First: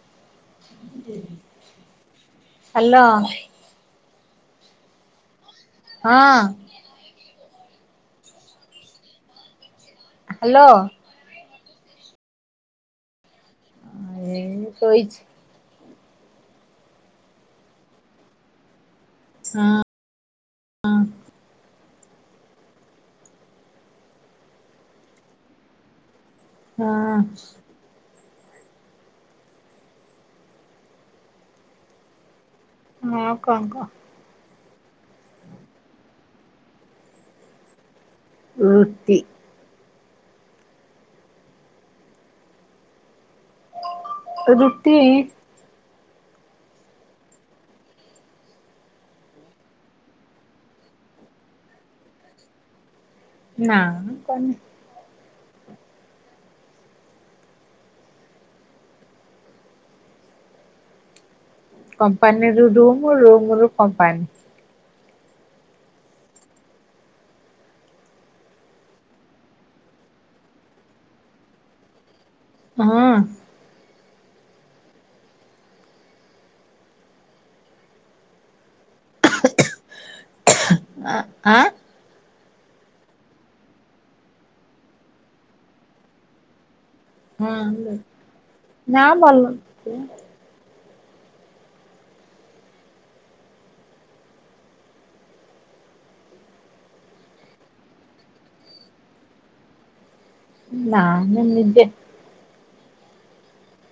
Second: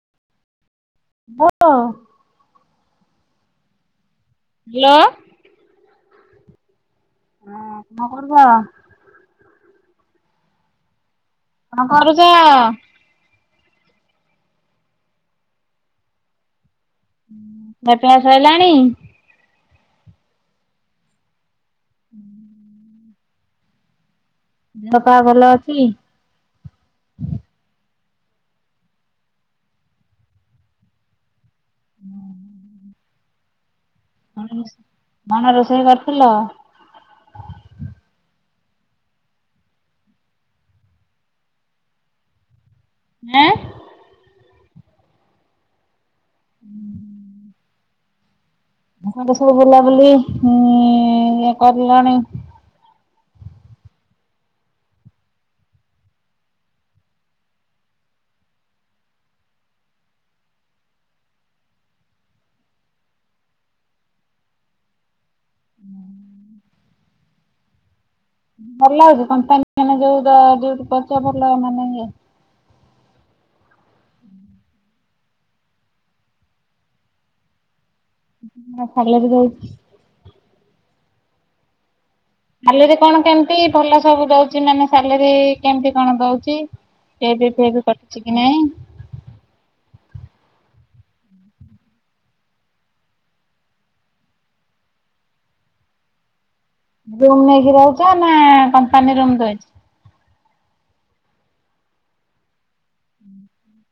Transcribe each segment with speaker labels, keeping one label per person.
Speaker 1: [unintelligible]
Speaker 2: Hello.
Speaker 1: Hello.
Speaker 2: ହଁ।
Speaker 1: ହଁ କଣ କରୁଚ।
Speaker 2: ହାଲୋ।
Speaker 1: କଣ କରୁଚ।
Speaker 2: ଏ ଶୋଇଚି।
Speaker 1: [unintelligible] ସଇଲାଣି।
Speaker 2: ହଁ ହଁ।
Speaker 1: ହୁଁ। ଦେହପା ଭଲ ଅଛି?
Speaker 2: ହଁ
Speaker 1: ହୁଁ।
Speaker 2: ନାଇଁ ଆଉ କଣ କୁହ।
Speaker 1: କଣ ରୋଷେଇ କରିଥିଲ?
Speaker 2: ରୁଟି।
Speaker 1: ଆଁ।
Speaker 2: ରୁଟି।
Speaker 1: ହୁଁ। ତମେ ତ ସବୁ ବୁଲାବୁଲି ଇଁ କରିଲଣି।
Speaker 2: ନା। କମ୍ପାନୀରୁ ରୁମ ରୁମରୁ କମ୍ପାନୀ।
Speaker 1: ଭଲ ଲାଗୁଛି କମ୍ପାନୀ ମାନେ ଯୋଉ ଦ ଯୋଉ ପଚ ଭଲ ମାନେ ଇଏ।
Speaker 2: ହଁ।
Speaker 1: ହୁଁ ନା ସାଲେରୀ ରହିଚି।
Speaker 2: ଆ ଆଁ।
Speaker 1: ସାଲେରୀ କଣ କେମତି ଭଲ ସବୁ ଦଉଚି ନାନା ସାଲେରୀ କେମିତି କଣ ଦଉଚି? ପି ଏଫ୍ ଫେପ୍
Speaker 2: ହଁ
Speaker 1: କଟୁଚି କି ନାଇଁ?
Speaker 2: ନା ଭଲ
Speaker 1: ରୁମ୍ ନେଇକି ରହୁଚ ନା କମ୍ପାନୀ ରୁମ୍ ଦଉଚି।
Speaker 2: ନା ମୁଁ ନିଜେ।
Speaker 1: ହୁଁ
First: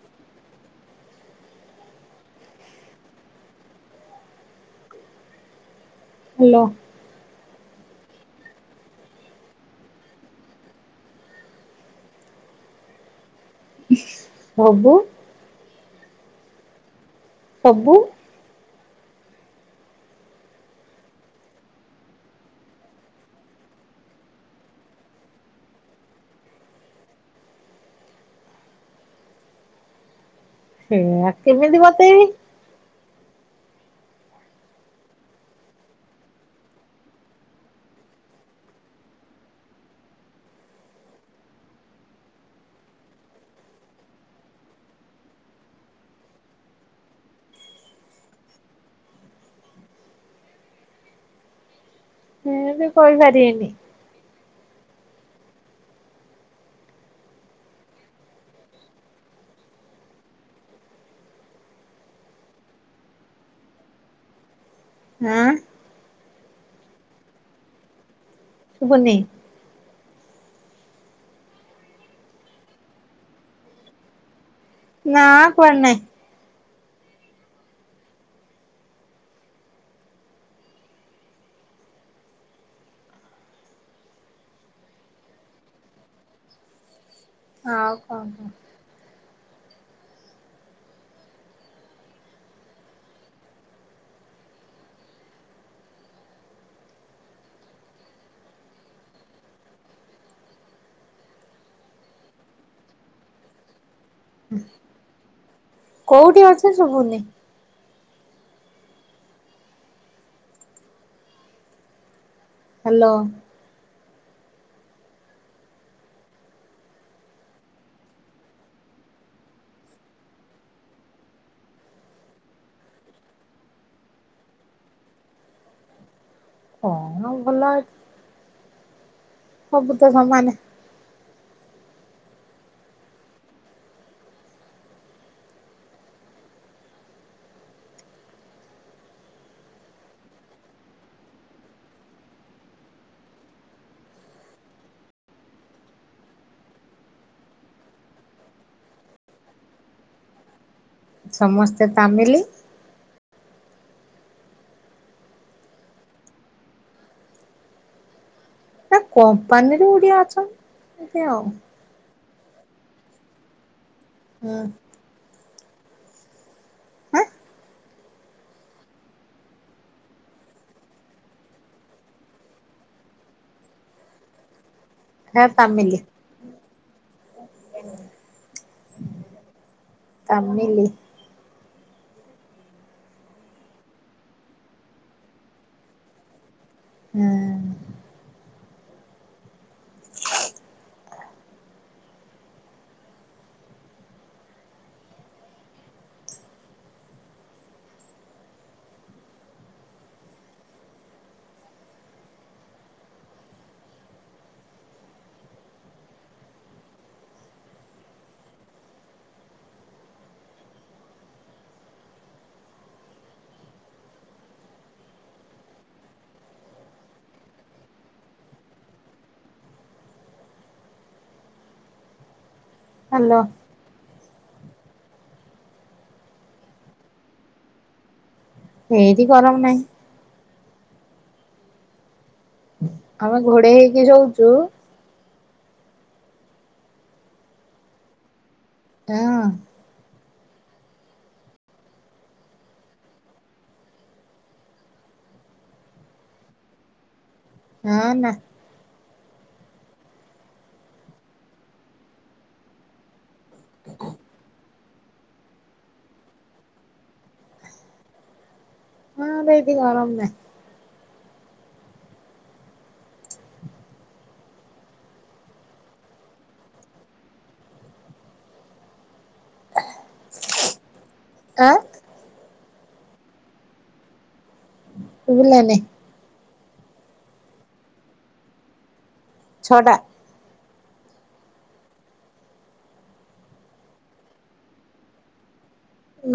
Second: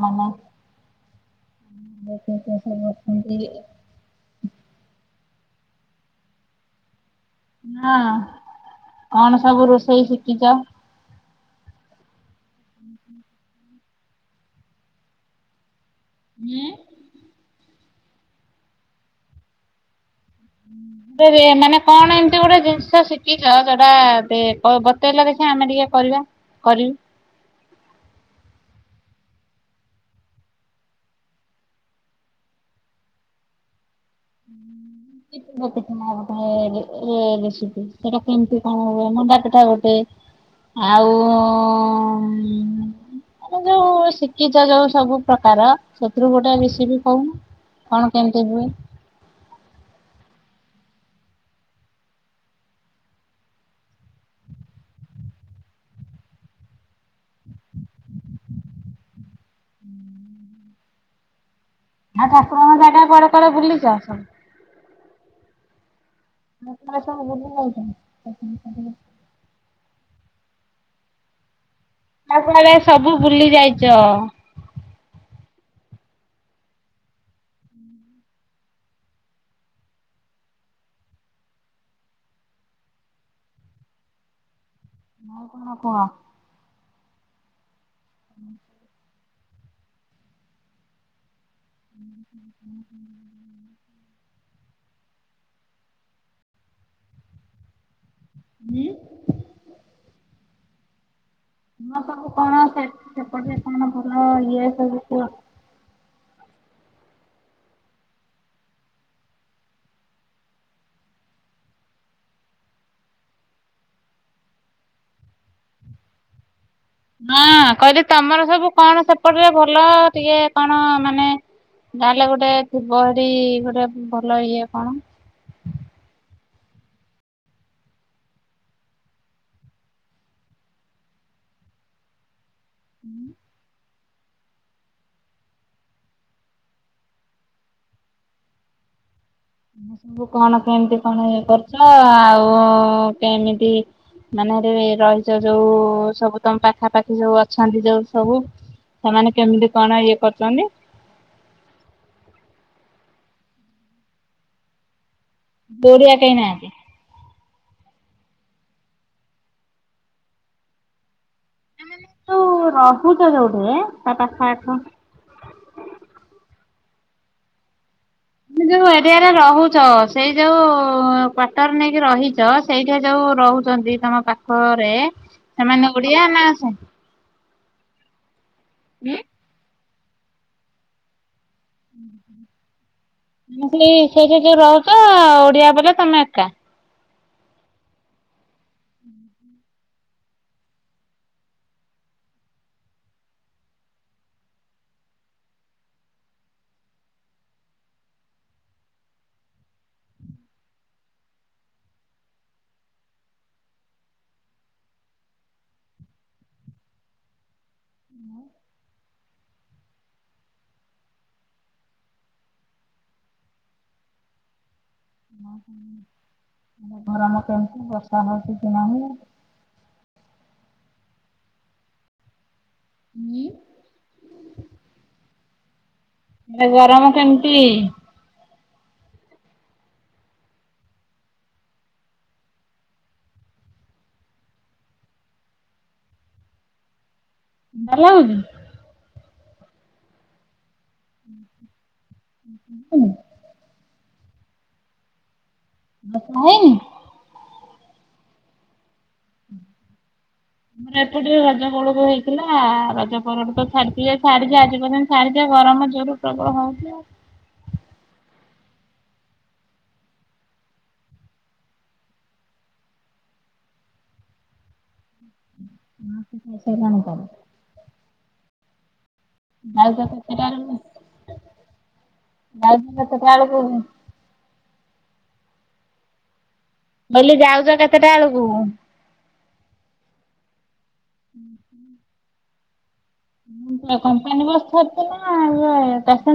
Speaker 1: ହଁ। କିଏ କିଏ [unintelligible]
Speaker 2: ହାଲୋ।
Speaker 1: ହଁ କଣ ସବୁ ରୋଷେଇ ଶିଖିଚ?
Speaker 2: ସବୁ।
Speaker 1: ହଁ।
Speaker 2: ସବୁ।
Speaker 1: ଫେରେ ମାନେ କଣ ଏମିତି ଗୋଟେ ଜିନିଷ ଶିଖିଚ ଯୋଉଟା ଦେ ବ-ବତେଇଲା ଦେଖିବା ଆମେ ଟିକେ କରିବା କରିବି।
Speaker 2: ସେୟା କେମିତି ବତେଇବି?
Speaker 1: ହୁଁ। [unintelligible] ରେ ରେସିପି ସେଟା କେମିତି କଣ ହୁଏ ମଣ୍ଡା ପିଠା ଗୋଟେ ଆଉ ଆମେ ଯୋଉ ଶିକିଚ ଯୋଉ ସବୁ ପ୍ରକାର ସେଥିରୁ ଗୋଟେ ରେସିପି କହୁନୁ। କଣ କେମିତି ହୁଏ?
Speaker 2: ହେନ୍ତି କହିପାରିବିନି।
Speaker 1: ହୁଁ। ଆଉ ଠାକୁରଙ୍କ ଜାଗା କୁଆଡେ କୁଆଡେ ବୁଲିଚ ସବୁ?
Speaker 2: ଆଁ?
Speaker 1: [unintelligible] ଯାଇଛ?
Speaker 2: ଶୁଭୁନି।
Speaker 1: ତାପରେ ସବୁ ଭୁଲି ଯାଇଛ।
Speaker 2: ନାଁ କୁଆଡେ ନାଇ।
Speaker 1: [unintelligible]
Speaker 2: ଓହ।
Speaker 1: [unintelligible] ହୁଁ। ମୁ ସବୁ କଣ ସେ ସେପଟେ କଣ ଭଲ ଇଏ ସବୁ କଣ?
Speaker 2: କୋଉଠି ଅଛ ଶୁଭୁନି। ହ୍ୟାଲୋ।
Speaker 1: ହଁ କହିଲି ତମର ସବୁ କଣ ସେପଟରେ ଭଲ ଟିକେ କଣ ମାନେ। ତାହେଲେ ଗୋଟେ ଯ ଥିବ ହେରି ଗୋଟେ ଭଲ ଇଏ କଣ।
Speaker 2: କଣ ଭଲ। ସବୁ ତ ସମାନେ।
Speaker 1: [unintelligible] ତ ସବୁ କଣ କେମିତି କଣ ଇଏ କରୁଛ ଆଉ କେମିତି? ମାନେ ରେ ରହିଛ ଯୋଉ ସବୁ ତମ ପାଖାପାଖି ଯୋଉ ଅଛନ୍ତି ଯୋଉ ସବୁ। ସେମାନେ କେମିତି କଣ ଇଏ କରୁଛନ୍ତି?
Speaker 2: ସମସ୍ତେ ତାମିଲି।
Speaker 1: ଦୌରଆ କେହି ନାହାନ୍ତି।
Speaker 2: ନା କମ୍ପାନୀରୁ କିଏ ଅଛନ୍ତି ଆଉ।
Speaker 1: ତୁ ରହୁଛ ଯୋଉଠି ହେଁ ତା
Speaker 2: ହୁଁ
Speaker 1: ପାଖଆଖ।
Speaker 2: ହୁଁ।
Speaker 1: ମାନେ ଯୋଉ ଏରିଆରେ ରହୁଚ ସେଇ ଯୋଉ କ୍ଵଟର ନେଇକି ରହିଚ ସେଇଠେ ଯୋଉ ରହୁଚନ୍ତି ତମ ପାଖରେ
Speaker 2: ହେ
Speaker 1: ସେମାନେ ଓଡିଆ ନା ସେ
Speaker 2: ଏମିନି
Speaker 1: ଉଁ
Speaker 2: ତାମିଲି।
Speaker 1: ଉଁ ହୁଁ। ମୁଁ କଇଲି ସେଏଠେ ଯୋଉ ରହୁଚ ଓଡିଆ ପିଲା ତମେ ଏକା।
Speaker 2: ହୁଁ।
Speaker 1: ଅହଁ ଗରମ କେମିତି ବର୍ଷା ହଉଚି କି ନାହିଁ
Speaker 2: ହ୍ୟାଲୋ
Speaker 1: ଉଁ ଏ ଗରମ କେମତି?
Speaker 2: ହେନ୍ତି ଗରମ ନାହିଁ। ଆମେ ଘୋଡେ ହେଇକି ସୋଉଚୁ।
Speaker 1: ଭଲ ଲାଗୁନି?
Speaker 2: ହୁଁ।
Speaker 1: [inaudible] [unintelligible]
Speaker 2: ହଁ ନା
Speaker 1: ଏପଟ ଟିକେ ରଜ ବୋଳକୁ ହେଇଥିଲା ରଜ ପରଠୁ ସାରିଚି ଏ ଆଜି ପର୍ଯ୍ୟନ୍ତ ସାରିଯ ଗରମ ଜରୁର ପ୍ରଗ ହଉ କି [unintelligible]
Speaker 2: ହଁ [unintelligible] ଗରମ ନାହିଁ।
Speaker 1: ଆ ସେ [unintelligible] କଣ? [unintelligible]
Speaker 2: ଆଁ
Speaker 1: ଟାଇମ କେତେ ଟା [unintelligible]
Speaker 2: ସୁଭିଲାନି।
Speaker 1: ମୁଁ କଇଲେ ଯାଉଛ କେତେଟା ବେଳକୁ?
Speaker 2: ଛଟା
Speaker 1: ହୁଁହୁଁ। କମ୍ପାନୀ ବସଛି ନା ଇଏ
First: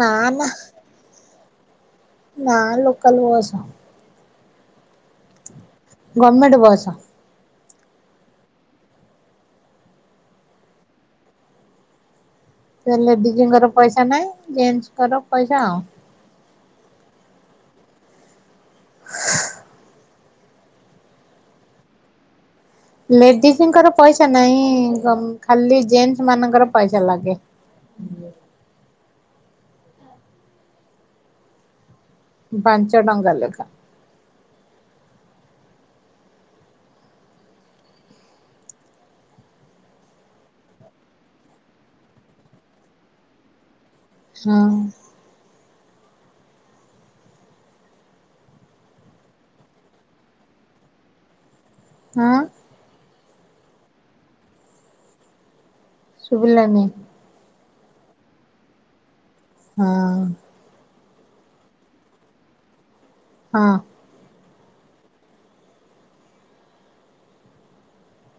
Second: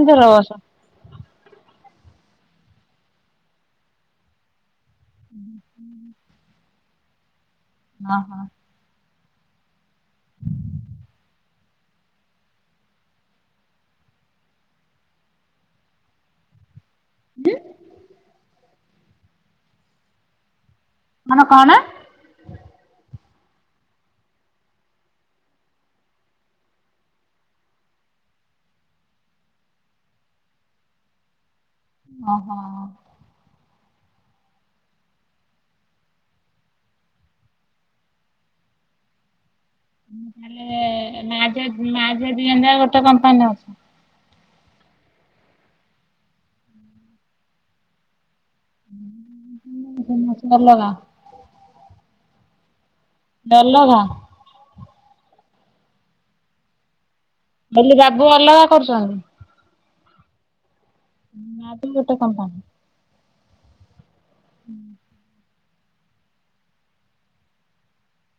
Speaker 2: ନା ନା
Speaker 1: ବସ।
Speaker 2: ନା ଲୋକାଲ ବସ।
Speaker 1: [inaudible]
Speaker 2: ଗର୍ମେଣ୍ଟ ବସ।
Speaker 1: ହଁ ହଁ।
Speaker 2: ସେ ଲେଡିଜଙ୍କର ପଇସା ନାହିଁ। ଜେଣ୍ଟସଙ୍କର ପଇସା ଆଉ।
Speaker 1: ହୁଁ।
Speaker 2: [unintelligible]
Speaker 1: ମାନେ କଣ?
Speaker 2: ଲେଡିଜଙ୍କର ପଇସା ନାହିଁ ଗମ ଖାଲି ଜେଣ୍ଟସ ମାନଙ୍କର ପଇସା ଲାଗେ। ହୁ।
Speaker 1: ଓହୋ
Speaker 2: ପାଞ୍ଚ ଟଙ୍କା ଲେଖା।
Speaker 1: ତାହାଲେ ମା ଝିଅ ମା ଝିଅ ଦି ଜନ ଯାକ ଗୋଟେ କମ୍ପାନୀ ରେ ଅଛ।
Speaker 2: ହଁ।
Speaker 1: [unintelligible] ଅଲଗା।
Speaker 2: ହଁ।
Speaker 1: ଅଲଗା।
Speaker 2: ଶୁଭିଲାନି।
Speaker 1: ବଇଲି ବାବୁ ଅଲଗା କରୁଛନ୍ତି।
Speaker 2: ହଁ।
Speaker 1: ବାବୁ ଗୋଟେ କମ୍ପାନୀ।
Speaker 2: ହଁ।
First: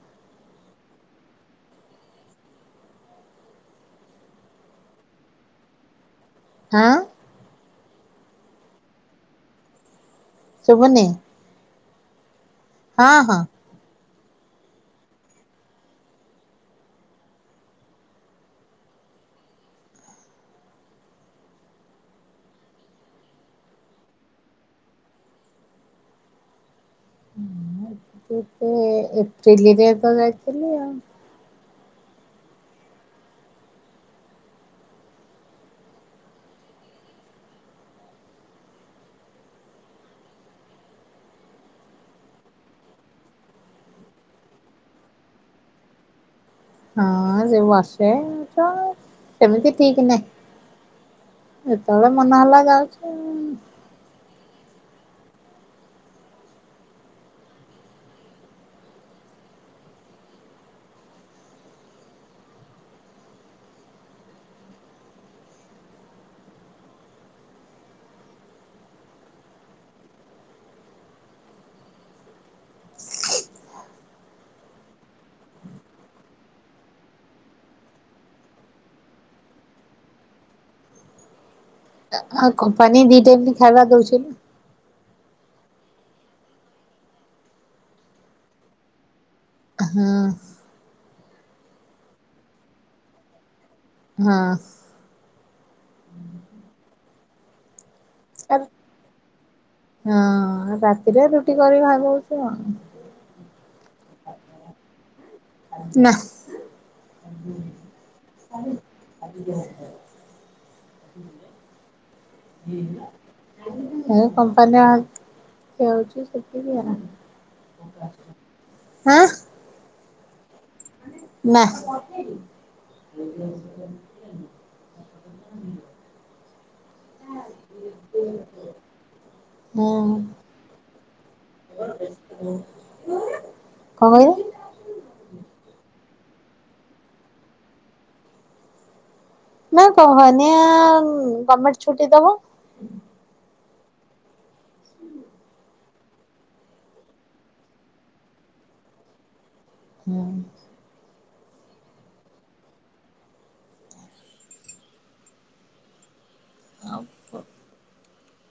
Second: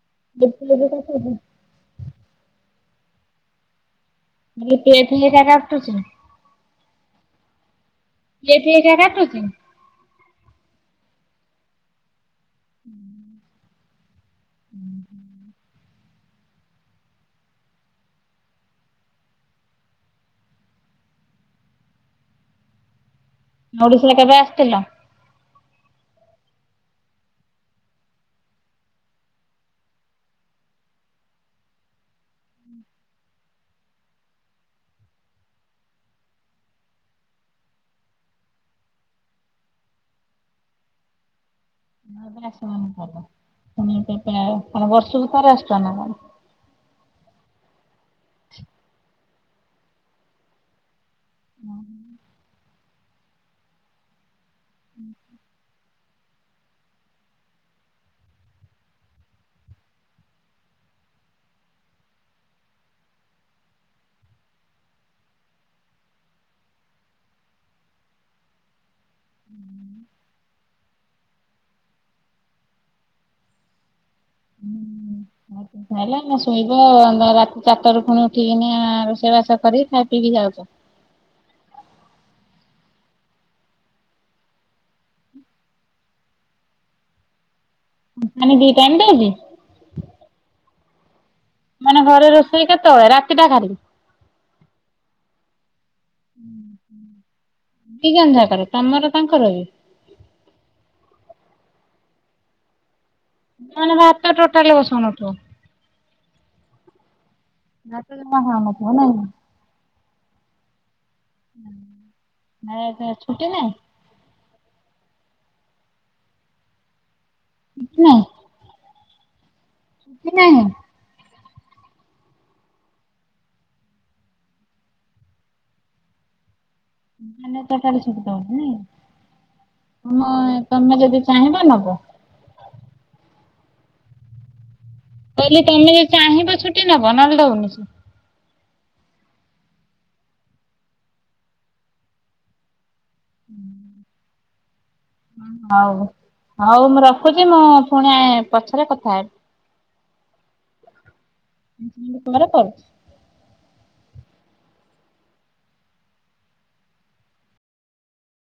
Speaker 1: [unintelligible] ମୁଁ କହିଲି ପିଏ ଫିଏ [unintelligible] କାଟୁଚି ନା?
Speaker 2: ହଁ।
Speaker 1: ପିଏ ଫିଏ ହେରିକା [unintelligible] କାଟୁଚି?
Speaker 2: ଶୁବୁନି। ହଁ ହଁ।
Speaker 1: ହୁଁ ହୁଁ। ଓଡିଶା କେବେ ଆସିଥିଲ? [unintelligible]
Speaker 2: ଏ ଏପ୍ରିଲରେ ତ ଯାଇଥିଲି ଆଉ।
Speaker 1: ତାପରେ ଆସିନ [unintelligible] ଆଉ [unintelligible] ବର୍ଷ କୁ ଥରେ ଆସୁଚ ନା କଣ?
Speaker 2: ହଁ ଯୋଉ ଆସେ ତ ସେମିତି ଠିକ୍ ନାହିଁ। ଯେତେବେଳେ ମନ ହେଲା ଯାଉଚି।
Speaker 1: ଉଁହୁଁ। ହୁଁ। ଏ ଖାଇଲ ଏଇନା ଶୋଇବ ରା-ରାତି ଚାରିଟାରୁ ଫୁଣି ଉଠିକିନା ଆ ରୋଷେଇ ବାସ କରି ଖାଇ ପିଇକି ଯାଉଚ।
Speaker 2: ଆ କମ୍ପାନୀ ଦିଇ ଟାଇମ୍ ବି ଖାଇବା ଦଉଚି ନା।
Speaker 1: କମ୍ପାନୀ ଦି ଟାଇମ ଦଉଚି?
Speaker 2: ହଁ।
Speaker 1: ମାନେ ଘରେ ରୋଷେଇ କେତେବେଳେ ରାତିଟା ଖାଲି?
Speaker 2: ହଁ।
Speaker 1: ହୁଁ ହୁଁ
Speaker 2: ଆରେ ହଁ ରାତିରେ ରୁଟି କରି ଖାଇବୁ। ବୁ ଆଉ।
Speaker 1: ନହେନେ ଭାତ ଟୋଟାଲି ବସଉନଥବ?
Speaker 2: ନା।
Speaker 1: ଭାତ ଜମା ଖାଉନଥିବ ନାଇଁ? ହୁଁ
Speaker 2: ଏ କମ୍ପ ମ୍ପାନୀ ଆ ଯାଉଛି ସେଠିକି ଆଉ।
Speaker 1: ନାଇଁ।
Speaker 2: ଆଁ
Speaker 1: କି ନାହିଁ?
Speaker 2: ନା।
Speaker 1: ତମ ତମେ ଯଦି ଚାହିଁବ ନବ।
Speaker 2: କଣ କହିଦ?
Speaker 1: କହିଲି ତମେ ଯଦି ଚାହିଁବ ଛୁଟି ନବ ନହେଲେ ଦଉନି।
Speaker 2: ନା କହନି ଆଉ ଗମେଣ୍ଟ ଛୁଟି ଦବ।
Speaker 1: ହଉ ହଉ ହଉ ମୁଁ ରଖୁଛି ମୁଁ ଫୁଣି ପଛରେ କଥା ହେବି।
Speaker 2: ହୁଁ।
Speaker 1: [unintelligible] ପରେ କରୁଚି।
Speaker 2: ଆଉ ପ